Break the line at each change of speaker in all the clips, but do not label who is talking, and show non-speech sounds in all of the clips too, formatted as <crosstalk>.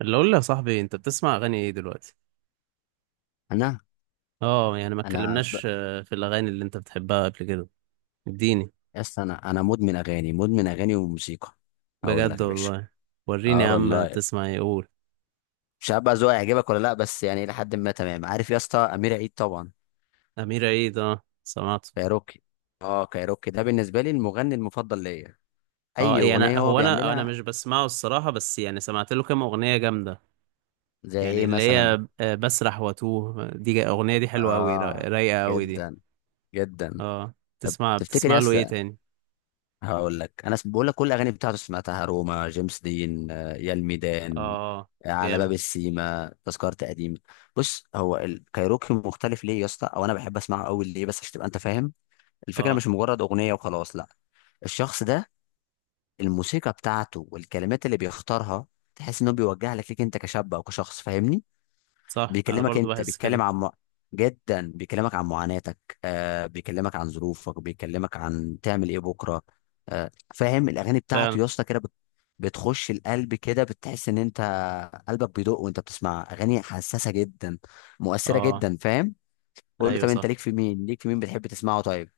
اللي اقول لك يا صاحبي، انت بتسمع اغاني ايه دلوقتي؟
انا
اه يعني ما
انا
اتكلمناش. في الاغاني اللي انت بتحبها قبل كده. اديني.
يس. انا مدمن اغاني، مدمن اغاني وموسيقى. اقول لك
بجد
يا باشا.
والله. وريني يا
اه
عم،
والله،
بتسمع ايه، قول.
مش عارف بقى ذوقي هيعجبك ولا لا، بس يعني لحد ما تمام. عارف يا اسطى، امير عيد طبعا،
امير عيد، اه سمعته.
كايروكي. اه، كايروكي ده بالنسبه لي المغني المفضل ليا،
اه
اي
يعني
اغنيه هو
هو انا
بيعملها.
مش بسمعه الصراحه، بس يعني سمعت له كام اغنيه جامده.
زي
يعني
ايه
اللي
مثلا؟
هي، بسرح واتوه دي، اغنيه دي حلوه قوي،
اه،
رايقه قوي دي.
جدا جدا.
اه،
طب
بتسمع
تفتكر
بتسمع له
يس؟
ايه تاني؟
هقول لك، انا بقول لك كل الاغاني بتاعته سمعتها: روما، جيمس دين، يا الميدان،
اه
على باب
جامد.
السيما، تذكرة قديم. بص، هو الكايروكي مختلف ليه يا اسطى، او انا بحب اسمعه قوي ليه؟ بس عشان تبقى انت فاهم الفكره،
اه
مش مجرد اغنيه وخلاص، لا. الشخص ده، الموسيقى بتاعته والكلمات اللي بيختارها، تحس انه بيوجه لك، ليك انت كشاب او كشخص، فاهمني؟
صح. انا
بيكلمك
برضو
انت،
بحس
بيتكلم
كده.
عن جدا، بيكلمك عن معاناتك، بيكلمك عن ظروفك، بيكلمك عن تعمل ايه بكره. آه، فاهم؟ الاغاني بتاعته
فعلا.
يا اسطى كده بتخش القلب كده، بتحس ان انت قلبك بيدق وانت بتسمع اغاني حساسه جدا، مؤثره
اه
جدا، فاهم؟ قول لي،
ايوه
طب انت
صح.
ليك في مين، ليك في مين بتحب تسمعه؟ طيب.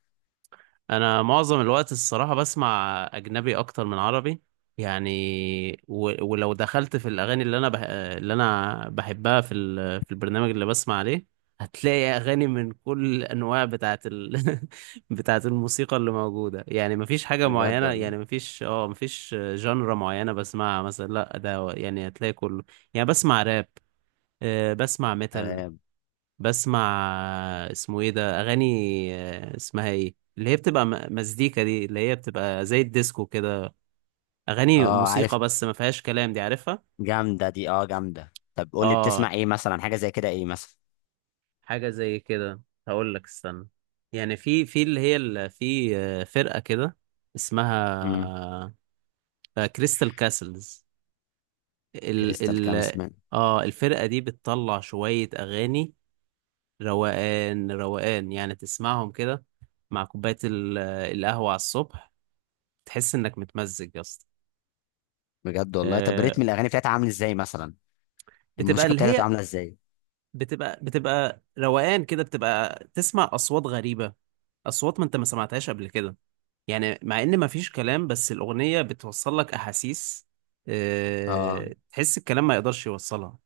انا معظم الوقت الصراحه بسمع اجنبي اكتر من عربي. يعني ولو دخلت في الاغاني اللي انا بحبها في البرنامج اللي بسمع عليه، هتلاقي اغاني من كل الانواع <laughs> بتاعه الموسيقى اللي موجوده. يعني مفيش حاجه
بجد
معينه.
والله.
يعني مفيش اه مفيش جانرا معينه بسمعها مثلا، لا ده يعني هتلاقي كله. يعني بسمع راب، بسمع ميتال.
تمام.
بسمع، اسمه ايه ده، اغاني، اسمها ايه، اللي هي بتبقى مزيكا دي، اللي هي بتبقى زي الديسكو كده. اغاني
اه عارف.
موسيقى بس ما فيهاش كلام، دي عارفها.
جامده دي، اه جامده. طب قول لي،
اه
بتسمع ايه مثلا؟ حاجه زي كده، ايه مثلا؟
حاجه زي كده، هقول لك استنى. يعني في اللي هي في فرقه كده،
امم
اسمها كريستال كاسلز. ال
كريستال كام
ال
اسمه؟
اه الفرقه دي بتطلع شويه اغاني روقان روقان، يعني تسمعهم كده مع كوبايه القهوه على الصبح، تحس انك متمزج يا اسطى.
بجد والله. طب
آه،
ريتم الاغاني بتاعتها عامل ازاي مثلا؟
بتبقى
الموسيقى
اللي
بتاعتها بتبقى
هي،
عامله ازاي؟
بتبقى روقان كده، بتبقى تسمع اصوات غريبه، اصوات ما انت ما سمعتهاش قبل كده. يعني مع ان ما فيش كلام بس الاغنيه بتوصل لك احاسيس،
اه،
تحس الكلام ما يقدرش يوصلها.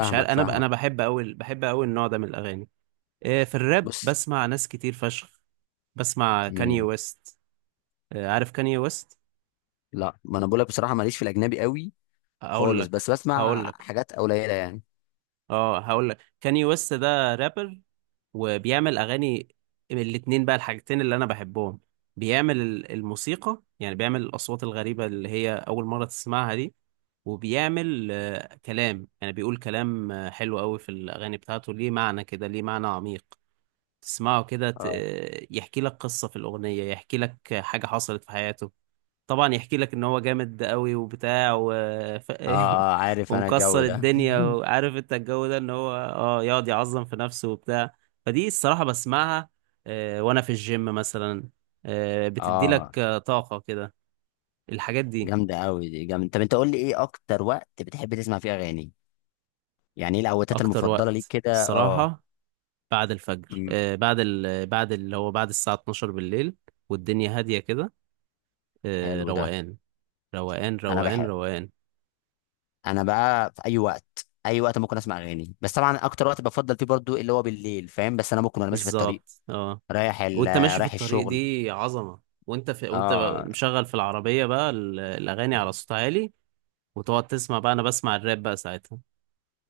مش عارف، انا
فاهمك.
بحب قوي، بحب قوي النوع ده من الاغاني. في الراب
بص،
بسمع ناس كتير فشخ. بسمع كاني
مين؟
ويست. عارف كاني ويست؟
لا، ما انا بقول لك بصراحه ماليش في الاجنبي قوي
هقول
خالص،
لك
بس
هقول
بسمع
لك
حاجات قليله يعني.
اه هقول لك، كاني ويست ده رابر وبيعمل اغاني من الاتنين بقى، الحاجتين اللي انا بحبهم. بيعمل الموسيقى، يعني بيعمل الاصوات الغريبه اللي هي اول مره تسمعها دي، وبيعمل كلام. يعني بيقول كلام حلو قوي في الاغاني بتاعته، ليه معنى كده، ليه معنى عميق. تسمعه كده
اه،
يحكي لك قصه في الاغنيه، يحكي لك حاجه حصلت في حياته. طبعا يحكي لك ان هو جامد قوي وبتاع ف...
اه، اه
<laughs>
عارف، انا الجو
ومكسر
ده.
الدنيا، وعارف انت الجو ده ان هو اه يقعد يعظم في نفسه وبتاع. فدي الصراحة بسمعها وانا في الجيم مثلا،
<laughs>
بتدي لك
اه،
طاقة كده الحاجات دي.
جامده قوي دي، جامده. طب انت قول لي، ايه اكتر وقت بتحب تسمع فيه اغاني؟ يعني ايه الاوقات
اكتر
المفضله ليك
وقت
كده؟ اه.
الصراحة بعد الفجر،
أمم،
بعد بعد اللي هو بعد الساعة 12 بالليل، والدنيا هادية كده،
حلو ده.
روقان روقان
انا
روقان
بحب.
روقان.
انا بقى في اي وقت، اي وقت ممكن اسمع اغاني، بس طبعا اكتر وقت بفضل فيه برضو اللي هو بالليل، فاهم؟ بس انا ممكن وانا ماشي في الطريق
بالظبط اه.
رايح ال...
وانت ماشي في
رايح
الطريق
الشغل.
دي عظمة، وانت وانت
اه.
مشغل في العربية بقى الأغاني على صوت عالي، وتقعد تسمع بقى. أنا بسمع الراب بقى ساعتها،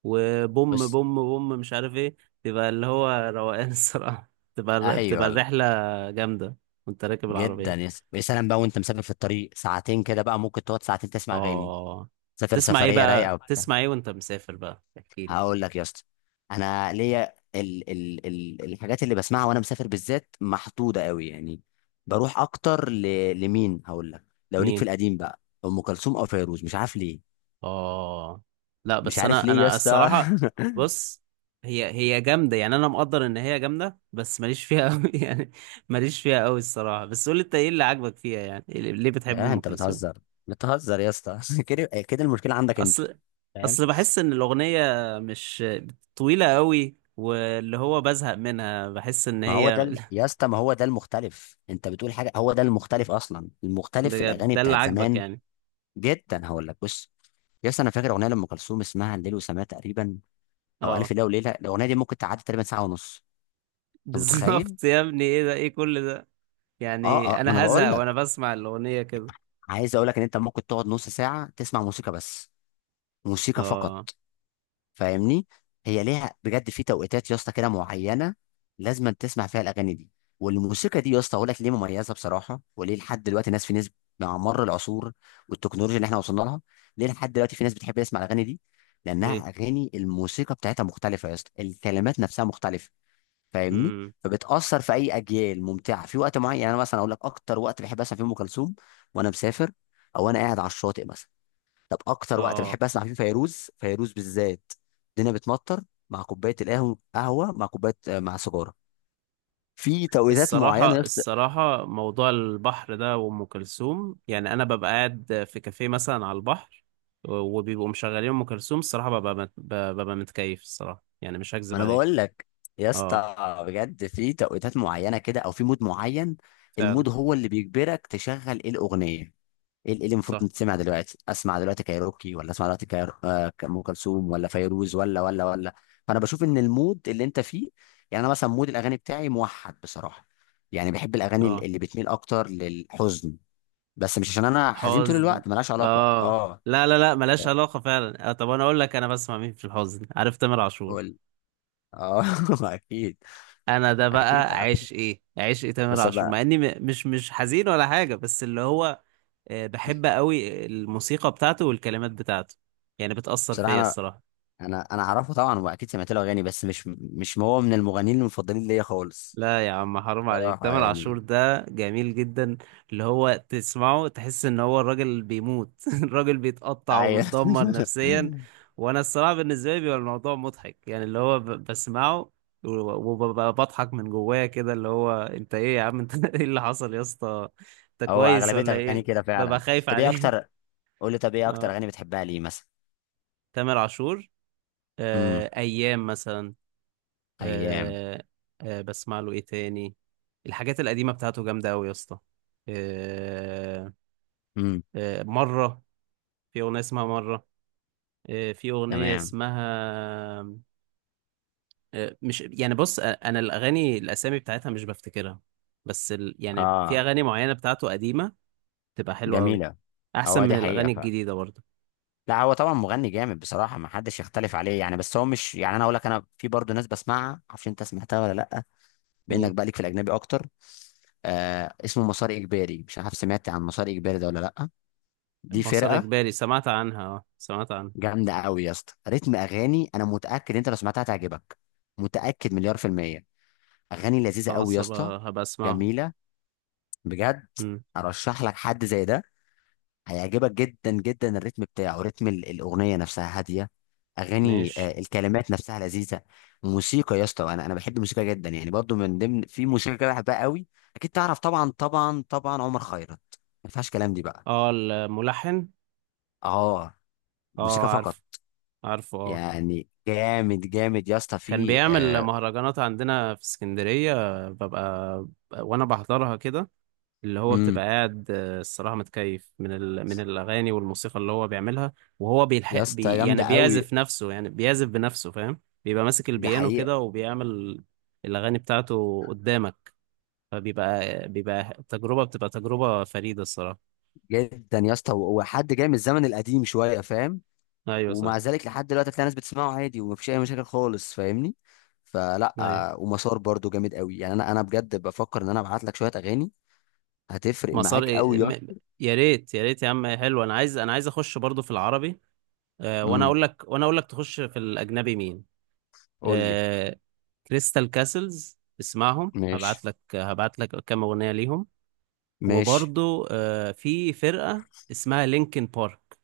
وبوم
بص.
بوم بوم مش عارف ايه، تبقى اللي هو روقان الصراحة. <laughs> تبقى بتبقى
ايوه، لا.
الرحلة جامدة وانت راكب
جدا،
العربية.
يا سلام بقى، وانت مسافر في الطريق ساعتين كده بقى ممكن تقعد ساعتين تسمع اغاني،
اه
سافر
تسمع ايه
سفريه رايقه
بقى؟
وبتاع.
تسمع ايه وانت مسافر بقى؟ احكيلي
هقول لك يا اسطى، انا ليا الحاجات اللي بسمعها وانا مسافر بالذات محدوده قوي يعني. بروح اكتر لمين هقول لك؟ لو ليك في
مين.
القديم بقى، ام كلثوم او فيروز، مش عارف ليه،
اه لا
مش
بس
عارف
انا
ليه يا
انا
اسطى.
الصراحه،
<laughs>
بص، هي جامده، يعني انا مقدر ان هي جامده بس ماليش فيها قوي <laughs> يعني. ماليش فيها قوي الصراحه، بس قول لي انت ايه اللي عاجبك فيها، يعني إيه ليه بتحب
يا
ام
انت
كلثوم؟
بتهزر، بتهزر يا اسطى، <laughs> كده كده المشكله عندك انت،
اصل
فاهم؟
اصل بحس ان الاغنيه مش طويله قوي، واللي هو بزهق منها، بحس ان
ما هو ده
هي
يا
<laughs>
اسطى، ما هو ده المختلف، انت بتقول حاجه هو ده المختلف اصلا، المختلف في
بجد
الاغاني
ده اللي
بتاعت
عاجبك
زمان.
يعني؟
جدا، هقول لك، بص يا اسطى، انا فاكر اغنيه لام كلثوم اسمها الليل وسماه تقريبا، او الف
اه
ليله وليله، الاغنيه دي ممكن تعدي تقريبا ساعه ونص،
<laughs>
انت متخيل؟
بالظبط يا ابني، ايه ده، ايه كل ده؟
اه
يعني
اه، ما انا
انا هزهق
بقول
وانا
لك،
بسمع الاغنيه كده.
عايز اقول لك ان انت ممكن تقعد نص ساعه تسمع موسيقى بس، موسيقى فقط،
اه
فاهمني؟ هي ليها بجد في توقيتات يا اسطى كده معينه لازم تسمع فيها الاغاني دي والموسيقى دي. يا اسطى اقول لك ليه مميزه بصراحه، وليه لحد دلوقتي ناس في ناس، مع مر العصور والتكنولوجيا اللي احنا وصلنا لها، ليه لحد دلوقتي في ناس بتحب تسمع الاغاني دي؟
ليه؟
لانها اغاني الموسيقى بتاعتها مختلفه يا اسطى، الكلمات نفسها مختلفه، فاهمني؟
امم
فبتاثر في اي اجيال، ممتعه في وقت معين. يعني انا مثلا اقول لك، اكتر وقت بحب اسمع فيه ام كلثوم وانا مسافر، او انا قاعد على الشاطئ مثلا. طب اكتر وقت
اه.
بحب اسمع فيه فيروز، فيروز بالذات، الدنيا بتمطر، مع كوبايه القهوه، قهوه مع كوبايه، مع سيجاره، في توقيتات معينه يا
الصراحة،
اسطى.
الصراحة موضوع البحر ده وأم كلثوم، يعني أنا ببقى قاعد في كافيه مثلا على البحر، وبيبقوا مشغلين أم كلثوم، الصراحة ببقى متكيف الصراحة، يعني مش
ما
هكذب
انا
عليك.
بقول لك يا
اه
اسطى، بجد في توقيتات معينه كده، او في مود معين.
فعلا
المود هو اللي بيجبرك تشغل ايه الاغنيه، ايه اللي المفروض
صح.
تتسمع دلوقتي. اسمع دلوقتي كايروكي، ولا اسمع دلوقتي كايرو... آه، ام كلثوم، ولا فيروز، ولا ولا ولا. فانا بشوف ان المود اللي انت فيه، يعني انا مثلا مود الاغاني بتاعي موحد بصراحه، يعني بحب الاغاني
اه
اللي بتميل اكتر للحزن، بس مش عشان انا حزين طول
حزن.
الوقت، ملهاش علاقه،
اه
اه.
لا لا لا، ملهاش
يعني،
علاقة فعلا. آه طب أنا أقول لك، أنا بسمع مين في الحزن، عارف تامر عاشور؟
قول، اه. <laughs> اكيد،
أنا ده
اكيد
بقى
عارف
عشقي، عشقي تامر
بس
عاشور مع
بقى.
إني مش حزين ولا حاجة، بس اللي هو بحب قوي الموسيقى بتاعته والكلمات بتاعته، يعني بتأثر
بصراحه
فيا
انا،
الصراحة.
انا اعرفه طبعا واكيد سمعت له اغاني، بس مش هو من المغنيين المفضلين ليا خالص،
لا يا عم، حرام عليك،
بصراحه
تامر عاشور
يعني.
ده جميل جدا. اللي هو تسمعه تحس ان هو الراجل بيموت <laughs> الراجل بيتقطع
ايوه.
ومتدمر نفسيا.
<laughs>
وانا الصراحة بالنسبة لي بيبقى الموضوع مضحك يعني، اللي هو بسمعه وببقى بضحك من جوايا كده، اللي هو انت ايه يا عم انت <laughs> ايه اللي حصل يا اسطى، انت
هو
كويس
اغلبيه
ولا
اغاني
ايه؟
كده
ببقى
فعلا.
خايف
طب ايه
عليه.
اكتر، قول لي، طب
<laughs>
ايه اكتر
اه
اغاني بتحبها ليه مثلا؟
تامر عاشور،
امم.
ايام مثلا.
ايام.
آه، آه بسمع له ايه تاني؟ الحاجات القديمة بتاعته جامدة أوي يا اسطى. آه،
امم.
آه مرة، في أغنية اسمها مرة. آه في أغنية
تمام.
اسمها، آه مش يعني، بص، أنا الأغاني الأسامي بتاعتها مش بفتكرها، بس يعني في
اه.
أغاني معينة بتاعته قديمة تبقى حلوة أوي،
جميله.
أحسن
هو
من
دي حقيقه
الأغاني
فعلا.
الجديدة برضه.
لا، هو طبعا مغني جامد بصراحه، ما حدش يختلف عليه يعني، بس هو مش يعني، انا اقول لك، انا في برضه ناس بسمعها، معرفش انت سمعتها ولا لا، بانك
مين؟
بقى ليك في الاجنبي اكتر. آه اسمه مسار اجباري، مش عارف سمعت عن مسار اجباري ده ولا لا. دي
مسار
فرقه
إجباري، سمعت عنها، اه سمعت عنها.
جامده قوي يا اسطى، رتم اغاني، انا متاكد انت لو سمعتها تعجبك، متاكد مليار في المية. اغاني لذيذه قوي يا
خلاص
اسطى،
هبقى أسمعها.
جميله بجد.
مم،
ارشح لك حد زي ده، هيعجبك جدا جدا. الريتم بتاعه، رتم الاغنيه نفسها هاديه، اغاني،
ماشي.
الكلمات نفسها لذيذه. موسيقى يا اسطى، انا بحب الموسيقى جدا يعني، برضو من ضمن في موسيقى كده بحبها قوي، اكيد تعرف طبعا، طبعا طبعا عمر خيرت، ما فيهاش كلام دي بقى.
اه الملحن.
اه.
اه
موسيقى فقط.
عارف، عارفه اه.
يعني جامد جامد يا اسطى،
كان
في
بيعمل
آه،
مهرجانات عندنا في اسكندرية، ببقى وانا بحضرها كده. اللي هو
امم
بتبقى قاعد، الصراحة متكيف من من الأغاني والموسيقى اللي هو بيعملها، وهو
يا اسطى
يعني
جامده قوي.
بيعزف نفسه، يعني بيعزف بنفسه فاهم. بيبقى ماسك
ده
البيانو
حقيقه.
كده وبيعمل الأغاني بتاعته قدامك، فبيبقى تجربة، بتبقى تجربة فريدة الصراحة.
جدا يا اسطى، هو هو حد جاي من الزمن القديم شويه، فاهم؟
أيوة صح.
ومع ذلك لحد دلوقتي هتلاقي ناس بتسمعه عادي ومفيش اي مشاكل خالص، فاهمني؟ فلا،
أيوة
ومسار برضو جامد قوي يعني، انا بجد بفكر ان انا ابعت لك شويه اغاني، هتفرق
مسار
معاك قوي يا اسطى.
يا ريت، يا ريت يا عم، حلو، أنا عايز أخش برضو في العربي. وانا
امم
اقول لك، وانا اقول لك تخش في الاجنبي مين؟
قول لي.
آه، كريستال كاسلز، اسمعهم،
ماشي
هبعت لك كام اغنيه ليهم.
ماشي،
وبرضو في فرقه اسمها لينكن بارك،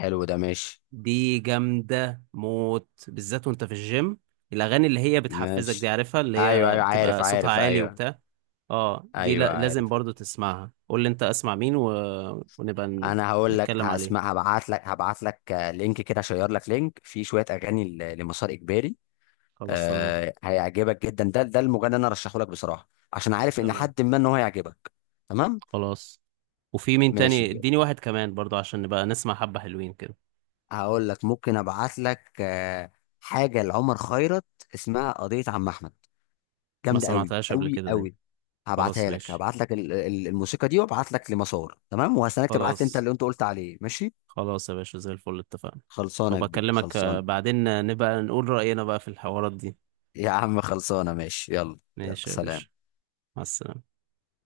حلو ده. ماشي
دي جامده موت بالذات وانت في الجيم. الاغاني اللي هي بتحفزك دي
ماشي.
عارفها، اللي
ايوه
هي
ايوه، عارف
بتبقى صوتها
عارف،
عالي
ايوه.
وبتاع. اه دي
ايوه
لا لازم
عارف.
برضو تسمعها. قول لي انت اسمع مين ونبقى
انا هقول لك،
نتكلم عليه.
هسمع، هبعت لك لينك كده اشير لك لينك فيه شويه اغاني لمسار اجباري.
خلاص تمام.
آه، هيعجبك جدا، ده المغني اللي انا ارشحه لك بصراحه، عشان عارف ان
تمام
حد ما ان هو هيعجبك. تمام.
خلاص. وفي مين
ماشي
تاني،
بجد،
اديني واحد كمان برضو عشان نبقى نسمع حبة حلوين كده.
هقول لك ممكن ابعت لك حاجه لعمر خيرت اسمها قضيه عم احمد،
ما
جامده قوي
سمعتهاش قبل
قوي
كده دي.
قوي.
خلاص
هبعتها لك،
ماشي.
هبعت لك الموسيقى دي، وابعت لك لمسار. تمام، وهستناك تبعت لي انت
خلاص.
اللي انت قلت عليه، ماشي؟
خلاص يا باشا، زي الفل، اتفقنا.
خلصانه يا كبير،
وبكلمك
خلصانه.
بعدين نبقى نقول رأينا بقى في الحوارات دي.
يا عم خلصانه، ماشي يلا. يلا
ماشي يا باشا.
سلام.
مع السلامة.